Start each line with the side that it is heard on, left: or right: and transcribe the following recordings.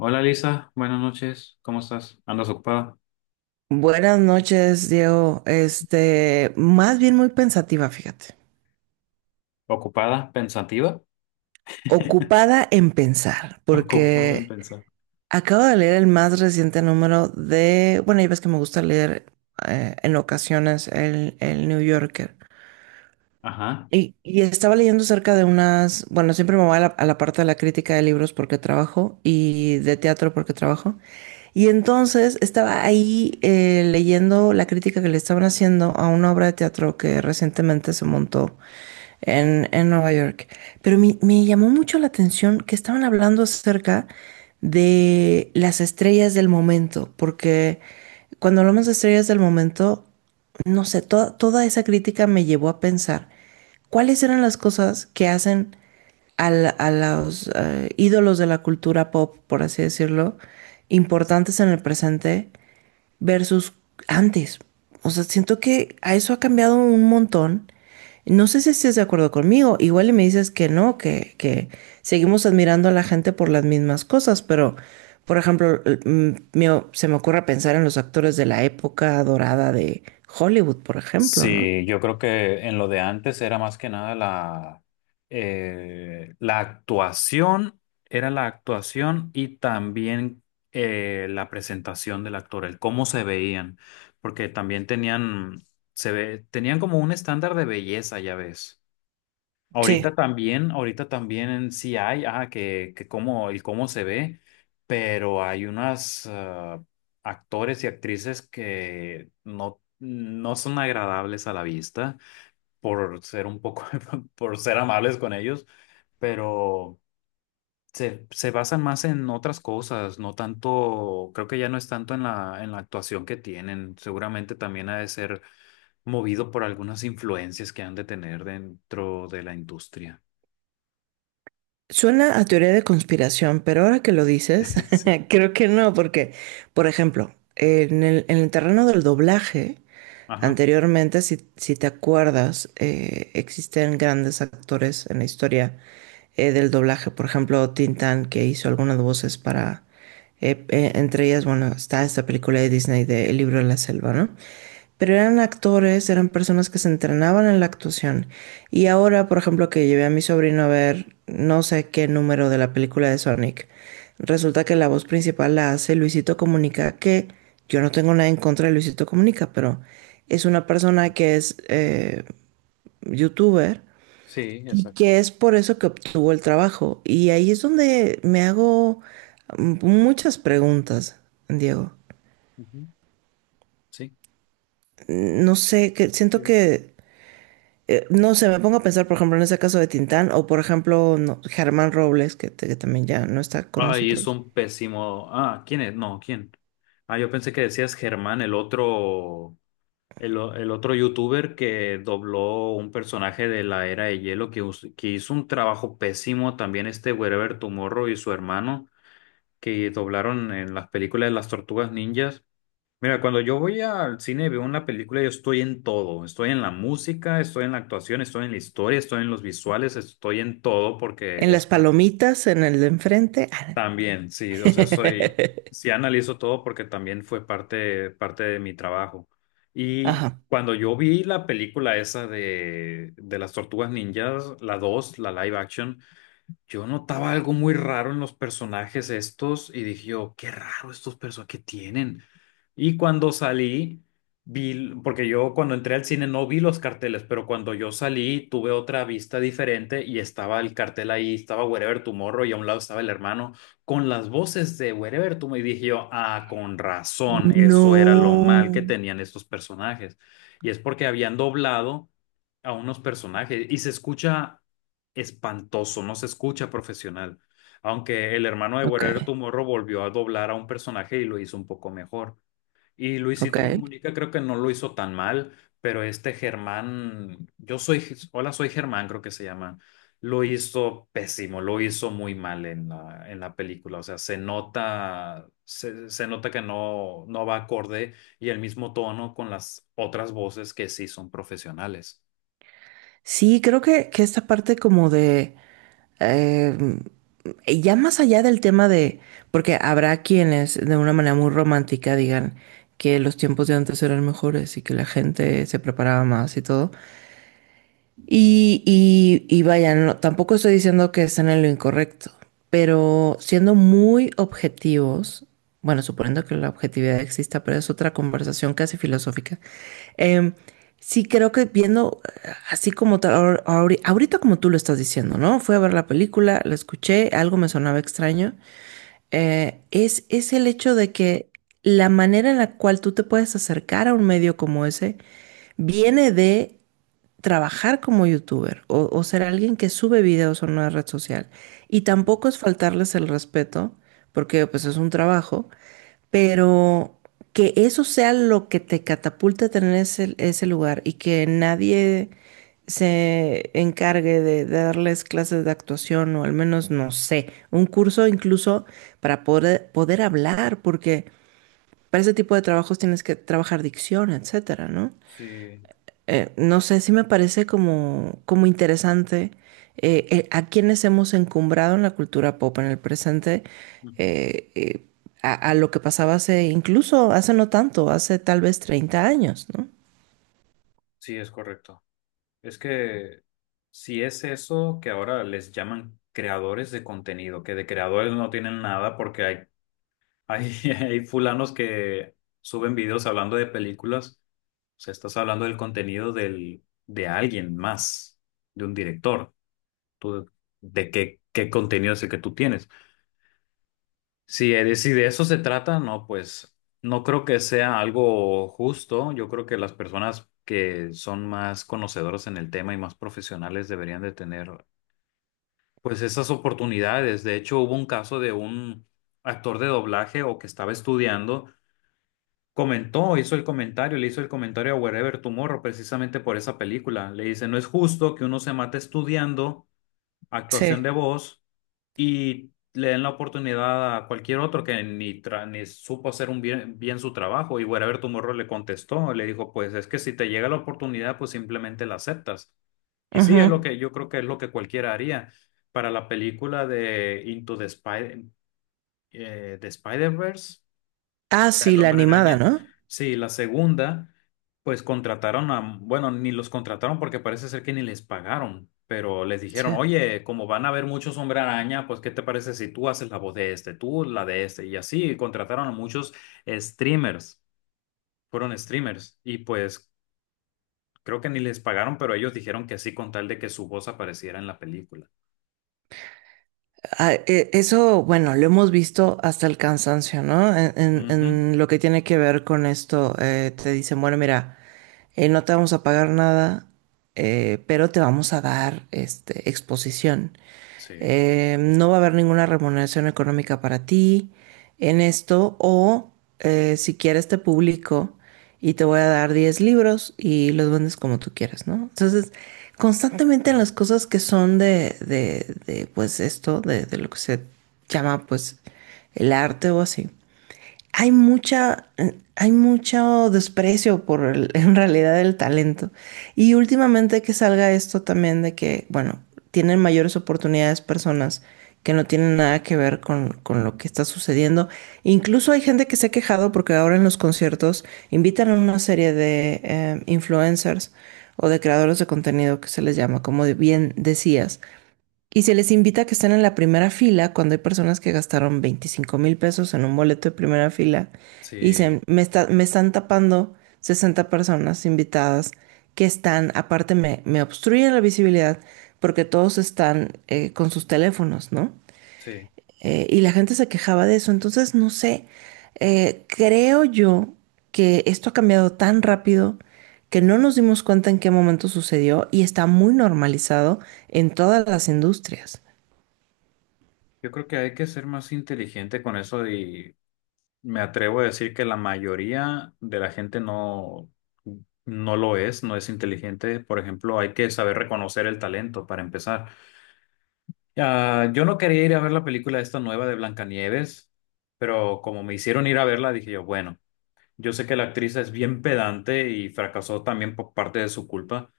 left: Hola Lisa, buenas noches, ¿cómo estás? ¿Andas ocupada?
right: Buenas noches, Diego. Más bien muy pensativa, fíjate.
left: ¿Ocupada? ¿Pensativa?
right: Ocupada en pensar,
left: Ocupada en
right: porque
left: pensar.
right: acabo de leer el más reciente número de, bueno, ya ves que me gusta leer en ocasiones el New Yorker.
left: Ajá.
right: Y estaba leyendo acerca de unas, bueno, siempre me voy a la parte de la crítica de libros porque trabajo y de teatro porque trabajo. Y entonces estaba ahí leyendo la crítica que le estaban haciendo a una obra de teatro que recientemente se montó en Nueva York. Pero me llamó mucho la atención que estaban hablando acerca de las estrellas del momento, porque cuando hablamos de estrellas del momento, no sé, toda esa crítica me llevó a pensar cuáles eran las cosas que hacen a los ídolos de la cultura pop, por así decirlo, importantes en el presente versus antes. O sea, siento que a eso ha cambiado un montón. No sé si estés de acuerdo conmigo. Igual y me dices que no, que seguimos admirando a la gente por las mismas cosas, pero, por ejemplo, se me ocurre pensar en los actores de la época dorada de Hollywood, por ejemplo, ¿no?
left: Sí, yo creo que en lo de antes era más que nada la actuación, era la actuación y también la presentación del actor, el cómo se veían, porque también tenían, se ve, tenían como un estándar de belleza, ya ves.
right: Sí.
left: Ahorita también sí hay, ah, que cómo, el cómo se ve, pero hay unas ah, actores y actrices que no, no son agradables a la vista por ser un poco, por ser amables con ellos, pero se basan más en otras cosas, no tanto, creo que ya no es tanto en la actuación que tienen. Seguramente también ha de ser movido por algunas influencias que han de tener dentro de la industria.
right: Suena a teoría de conspiración, pero ahora que lo dices,
left: Sí.
right: creo que no, porque, por ejemplo, en el terreno del doblaje.
left: Ajá.
right: Anteriormente, si te acuerdas, existen grandes actores en la historia del doblaje. Por ejemplo, Tintán, que hizo algunas voces para... entre ellas, bueno, está esta película de Disney de El libro de la selva, ¿no? Pero eran actores, eran personas que se entrenaban en la actuación. Y ahora, por ejemplo, que llevé a mi sobrino a ver no sé qué número de la película de Sonic, resulta que la voz principal la hace Luisito Comunica, que yo no tengo nada en contra de Luisito Comunica, pero es una persona que es youtuber
left: Sí,
right: y
left: exacto.
right: que es por eso que obtuvo el trabajo. Y ahí es donde me hago muchas preguntas, Diego.
left: Ujú, sí.
right: No sé, que siento
left: Bien.
right: que no sé, me pongo a pensar, por ejemplo, en ese caso de Tintán o, por ejemplo, no, Germán Robles, que, que también ya no está con
left: Ay, es
right: nosotros.
left: un pésimo. Ah, ¿quién es? No, ¿quién? Ah, yo pensé que decías Germán, el otro, el otro youtuber que dobló un personaje de la Era de Hielo que, que hizo un trabajo pésimo. También este Wherever Tomorrow y su hermano que doblaron en las películas de las Tortugas Ninjas. Mira, cuando yo voy al cine y veo una película, yo estoy en todo. Estoy en la música, estoy en la actuación, estoy en la historia, estoy en los visuales, estoy en todo
right: En
left: porque
right: las palomitas, en el de enfrente. Ah.
left: también, sí, o sea, soy, sí analizo todo porque también fue parte de mi trabajo. Y
right: Ajá.
left: cuando yo vi la película esa de las Tortugas Ninjas, la dos, la live action, yo notaba algo muy raro en los personajes estos y dije yo, qué raro estos personajes que tienen. Y cuando salí, vi, porque yo cuando entré al cine no vi los carteles, pero cuando yo salí tuve otra vista diferente y estaba el cartel ahí, estaba Wherever Tomorrow y a un lado estaba el hermano con las voces de Wherever Tomorrow, y dije yo, ah, con razón, eso era lo mal que
right: No.
left: tenían estos personajes. Y es porque habían doblado a unos personajes y se escucha espantoso, no se escucha profesional. Aunque el hermano de
right: Ok,
left: Guerrero Tomorrow volvió a doblar a un personaje y lo hizo un poco mejor. Y
right: ok.
left: Luisito Comunica creo que no lo hizo tan mal, pero este Germán, yo soy, hola, soy Germán, creo que se llama, lo hizo pésimo, lo hizo muy mal en la película. O sea, se nota, se nota que no, no va acorde y el mismo tono con las otras voces que sí son profesionales.
right: Sí, creo que esta parte como de... eh, ya más allá del tema de... Porque habrá quienes de una manera muy romántica digan que los tiempos de antes eran mejores y que la gente se preparaba más y todo. Y vaya, no, tampoco estoy diciendo que estén en lo incorrecto, pero siendo muy objetivos, bueno, suponiendo que la objetividad exista, pero es otra conversación casi filosófica. em, sí creo que viendo así como tal, ahorita como tú lo estás diciendo, ¿no? Fui a ver la película, la escuché, algo me sonaba extraño. Es el hecho de que la manera en la cual tú te puedes acercar a un medio como ese viene de trabajar como youtuber o ser alguien que sube videos a una red social. Y tampoco es faltarles el respeto, porque pues es un trabajo, pero que eso sea lo que te catapulta a tener ese lugar y que nadie se encargue de darles clases de actuación o al menos, no sé, un curso incluso para poder hablar, porque para ese tipo de trabajos tienes que trabajar dicción, etcétera, ¿no?
left: Sí,
right: No sé si me parece como, como interesante a quienes hemos encumbrado en la cultura pop en el presente,
left: ujú,
right: eh, eh, a lo que pasaba hace, incluso hace no tanto, hace tal vez 30 años, ¿no?
left: sí, es correcto. Es que si es eso que ahora les llaman creadores de contenido, que de creadores no tienen nada porque hay fulanos que suben videos hablando de películas, o sea, estás hablando del contenido de alguien más, de un director. ¿Tú, de qué, qué contenido es el que tú tienes? Si, si de eso se trata, no, pues no creo que sea algo justo. Yo creo que las personas que son más conocedoras en el tema y más profesionales deberían de tener pues esas oportunidades. De hecho, hubo un caso de un actor de doblaje o que estaba estudiando, comentó, hizo el comentario, le hizo el comentario a Wherever Tomorrow precisamente por esa película. Le dice, no es justo que uno se mate estudiando actuación
right: Sí.
left: de voz y le den la oportunidad a cualquier otro que ni, ni supo hacer un bien su trabajo. Y Wherever Tomorrow le contestó, le dijo, pues es que si te llega la oportunidad, pues simplemente la aceptas. Y sí, es lo
right: Ujú.
left: que yo creo que es lo que cualquiera haría. Para la película de Into the Spider, the Spider-Verse,
right: Ah, sí,
left: el
right: la
left: Hombre
right: animada,
left: Araña.
right: ¿no?
left: Sí, la segunda, pues contrataron a, bueno, ni los contrataron porque parece ser que ni les pagaron, pero les dijeron,
right: Sí.
left: oye, como van a haber muchos Hombre Araña, pues ¿qué te parece si tú haces la voz de este, tú la de este? Y así contrataron a muchos streamers, fueron streamers, y pues creo que ni les pagaron, pero ellos dijeron que sí con tal de que su voz apareciera en la película.
right: Ah, eso, bueno, lo hemos visto hasta el cansancio, ¿no? En,
left: Ujú,
right: en lo que tiene que ver con esto, te dicen, bueno, mira, no te vamos a pagar nada, pero te vamos a dar este, exposición.
left: sí.
right: No va a haber ninguna remuneración económica para ti en esto, o si quieres te publico y te voy a dar 10 libros y los vendes como tú quieras, ¿no? Entonces, constantemente en las cosas que son de pues esto, de lo que se llama pues el arte o así, hay mucha, hay mucho desprecio por en realidad el talento. Y últimamente que salga esto también de que, bueno, tienen mayores oportunidades personas que no tienen nada que ver con lo que está sucediendo. Incluso hay gente que se ha quejado porque ahora en los conciertos invitan a una serie de influencers o de creadores de contenido que se les llama, como bien decías y se les invita a que estén en la primera fila cuando hay personas que gastaron 25,000 pesos en un boleto de primera fila y dicen,
left: Sí,
right: me están tapando 60 personas invitadas que están, aparte me obstruyen la visibilidad porque todos están con sus teléfonos, ¿no?
left: sí.
right: Y la gente se quejaba de eso. Entonces, no sé, creo yo que esto ha cambiado tan rápido que no nos dimos cuenta en qué momento sucedió y está muy normalizado en todas las industrias.
left: Yo creo que hay que ser más inteligente con eso. Y me atrevo a decir que la mayoría de la gente no, no lo es, no es inteligente. Por ejemplo, hay que saber reconocer el talento para empezar. Ah, yo no quería ir a ver la película esta nueva de Blancanieves, pero como me hicieron ir a verla, dije yo, bueno, yo sé que la actriz es bien pedante y fracasó también por parte de su culpa,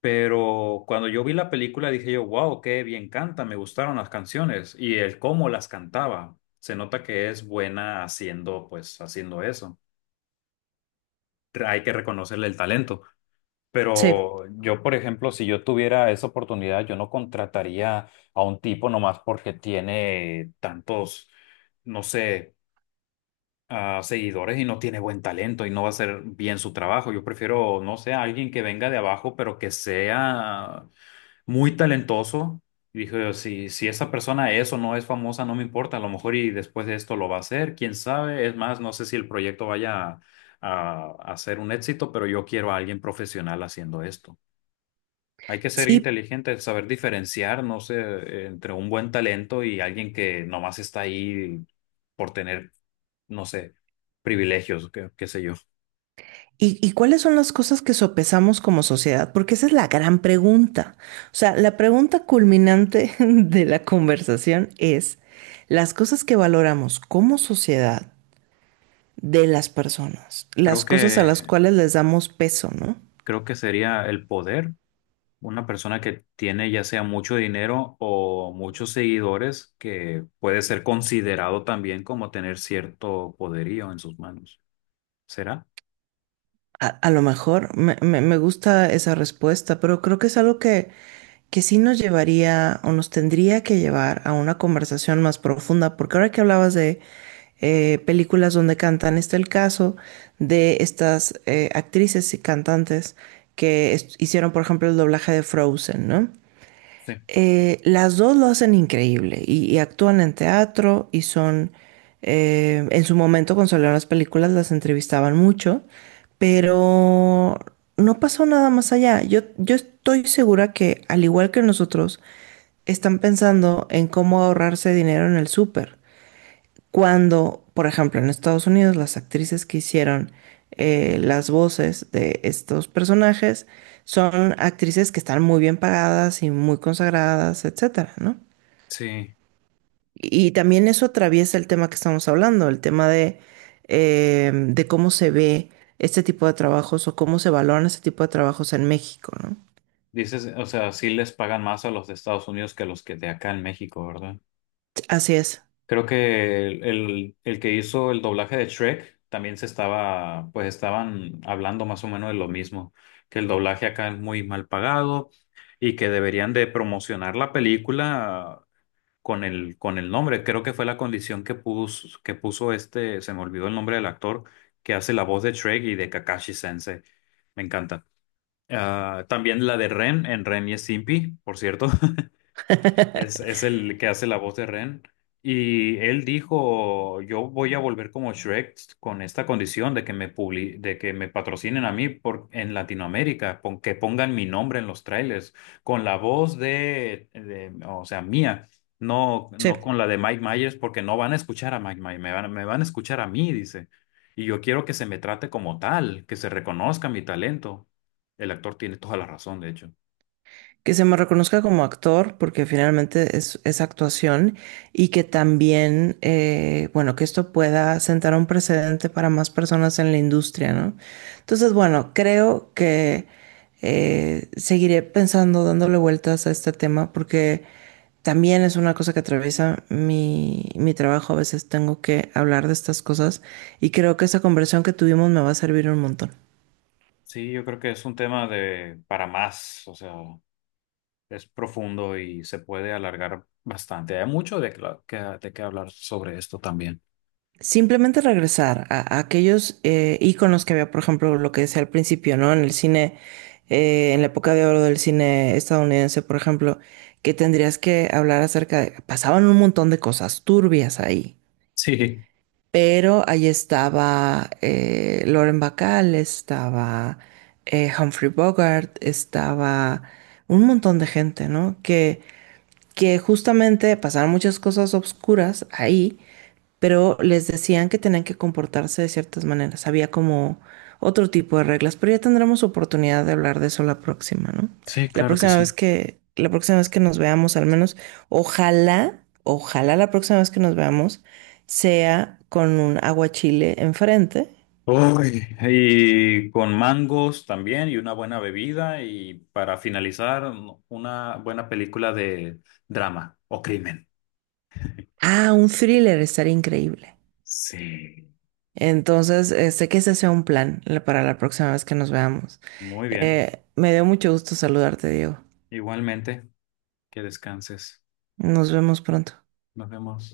left: pero cuando yo vi la película dije yo, wow, qué bien canta, me gustaron las canciones y el cómo las cantaba. Se nota que es buena haciendo, pues, haciendo eso. Hay que reconocerle el talento.
right: Sí,
left: Pero yo, por ejemplo, si yo tuviera esa oportunidad, yo no contrataría a un tipo nomás porque tiene tantos, no sé, ah, seguidores y no tiene buen talento y no va a hacer bien su trabajo. Yo prefiero, no sé, a alguien que venga de abajo, pero que sea muy talentoso. Y dije, si, si esa persona es o no es famosa, no me importa, a lo mejor y después de esto lo va a hacer, quién sabe. Es más, no sé si el proyecto vaya a ser un éxito, pero yo quiero a alguien profesional haciendo esto. Hay que ser
right: sí.
left: inteligente, saber diferenciar, no sé, entre un buen talento y alguien que nomás está ahí por tener, no sé, privilegios, qué, qué sé yo.
right: ¿Y cuáles son las cosas que sopesamos como sociedad? Porque esa es la gran pregunta. O sea, la pregunta culminante de la conversación es las cosas que valoramos como sociedad de las personas,
left: Creo
right: las cosas a las
left: que,
right: cuales les damos peso, ¿no?
left: creo que sería el poder. Una persona que tiene ya sea mucho dinero o muchos seguidores que puede ser considerado también como tener cierto poderío en sus manos. ¿Será?
right: A lo mejor me gusta esa respuesta, pero creo que es algo que sí nos llevaría o nos tendría que llevar a una conversación más profunda, porque ahora que hablabas de películas donde cantan, está el caso de estas actrices y cantantes que hicieron, por ejemplo, el doblaje de Frozen, ¿no?
left: Sí.
right: Las dos lo hacen increíble y actúan en teatro y son, en su momento cuando salieron las películas las entrevistaban mucho, pero no pasó nada más allá. Yo estoy segura que al igual que nosotros, están pensando en cómo ahorrarse dinero en el súper. Cuando, por ejemplo, en Estados Unidos, las actrices que hicieron las voces de estos personajes son actrices que están muy bien pagadas y muy consagradas, etcétera, ¿no?
left: Sí.
right: Y también eso atraviesa el tema que estamos hablando, el tema de cómo se ve este tipo de trabajos o cómo se valoran este tipo de trabajos en México, ¿no?
left: Dices, o sea, sí les pagan más a los de Estados Unidos que a los que de acá en México, ¿verdad?
right: Así es.
left: Creo que el que hizo el doblaje de Shrek también se estaba, pues estaban hablando más o menos de lo mismo, que el doblaje acá es muy mal pagado y que deberían de promocionar la película con el nombre. Creo que fue la condición que puso este, se me olvidó el nombre del actor, que hace la voz de Shrek y de Kakashi Sensei. Me encanta. Ah, también la de Ren en Ren y Stimpy, por cierto es el que hace la voz de Ren. Y él dijo, yo voy a volver como Shrek con esta condición de que me de que me patrocinen a mí por en Latinoamérica, que pongan mi nombre en los trailers, con la voz o sea, mía, no,
right: Sí.
left: no con la de Mike Myers, porque no van a escuchar a Mike Myers, me van a escuchar a mí, dice. Y yo quiero que se me trate como tal, que se reconozca mi talento. El actor tiene toda la razón, de hecho.
right: Que se me reconozca como actor, porque finalmente es actuación, y que también, bueno, que esto pueda sentar un precedente para más personas en la industria, ¿no? Entonces, bueno, creo que seguiré pensando, dándole vueltas a este tema, porque también es una cosa que atraviesa mi trabajo. A veces tengo que hablar de estas cosas y creo que esa conversación que tuvimos me va a servir un montón.
left: Sí, yo creo que es un tema de para más, o sea, es profundo y se puede alargar bastante. Hay mucho de, de qué hablar sobre esto también.
right: Simplemente regresar a aquellos íconos que había, por ejemplo, lo que decía al principio, ¿no? En el cine, en la época de oro del cine estadounidense, por ejemplo, que tendrías que hablar acerca de... Pasaban un montón de cosas turbias ahí,
left: Sí,
right: pero ahí estaba Lauren Bacall, estaba Humphrey Bogart, estaba un montón de gente, ¿no? Que justamente pasaron muchas cosas oscuras ahí pero les decían que tenían que comportarse de ciertas maneras. Había como otro tipo de reglas, pero ya tendremos oportunidad de hablar de eso la próxima, ¿no?
left: sí,
right: La
left: claro que
right: próxima
left: sí.
right: vez que, la próxima vez que nos veamos, al menos, ojalá, ojalá la próxima vez que nos veamos sea con un aguachile enfrente.
left: Uy, y con mangos también y una buena bebida y para finalizar una buena película de drama o crimen.
right: Ah, un thriller estaría increíble.
left: Sí,
right: Entonces, sé que ese sea un plan para la próxima vez que nos veamos.
left: muy bien.
right: Me dio mucho gusto saludarte, Diego.
left: Igualmente, que descanses.
right: Nos vemos pronto.
left: Nos vemos.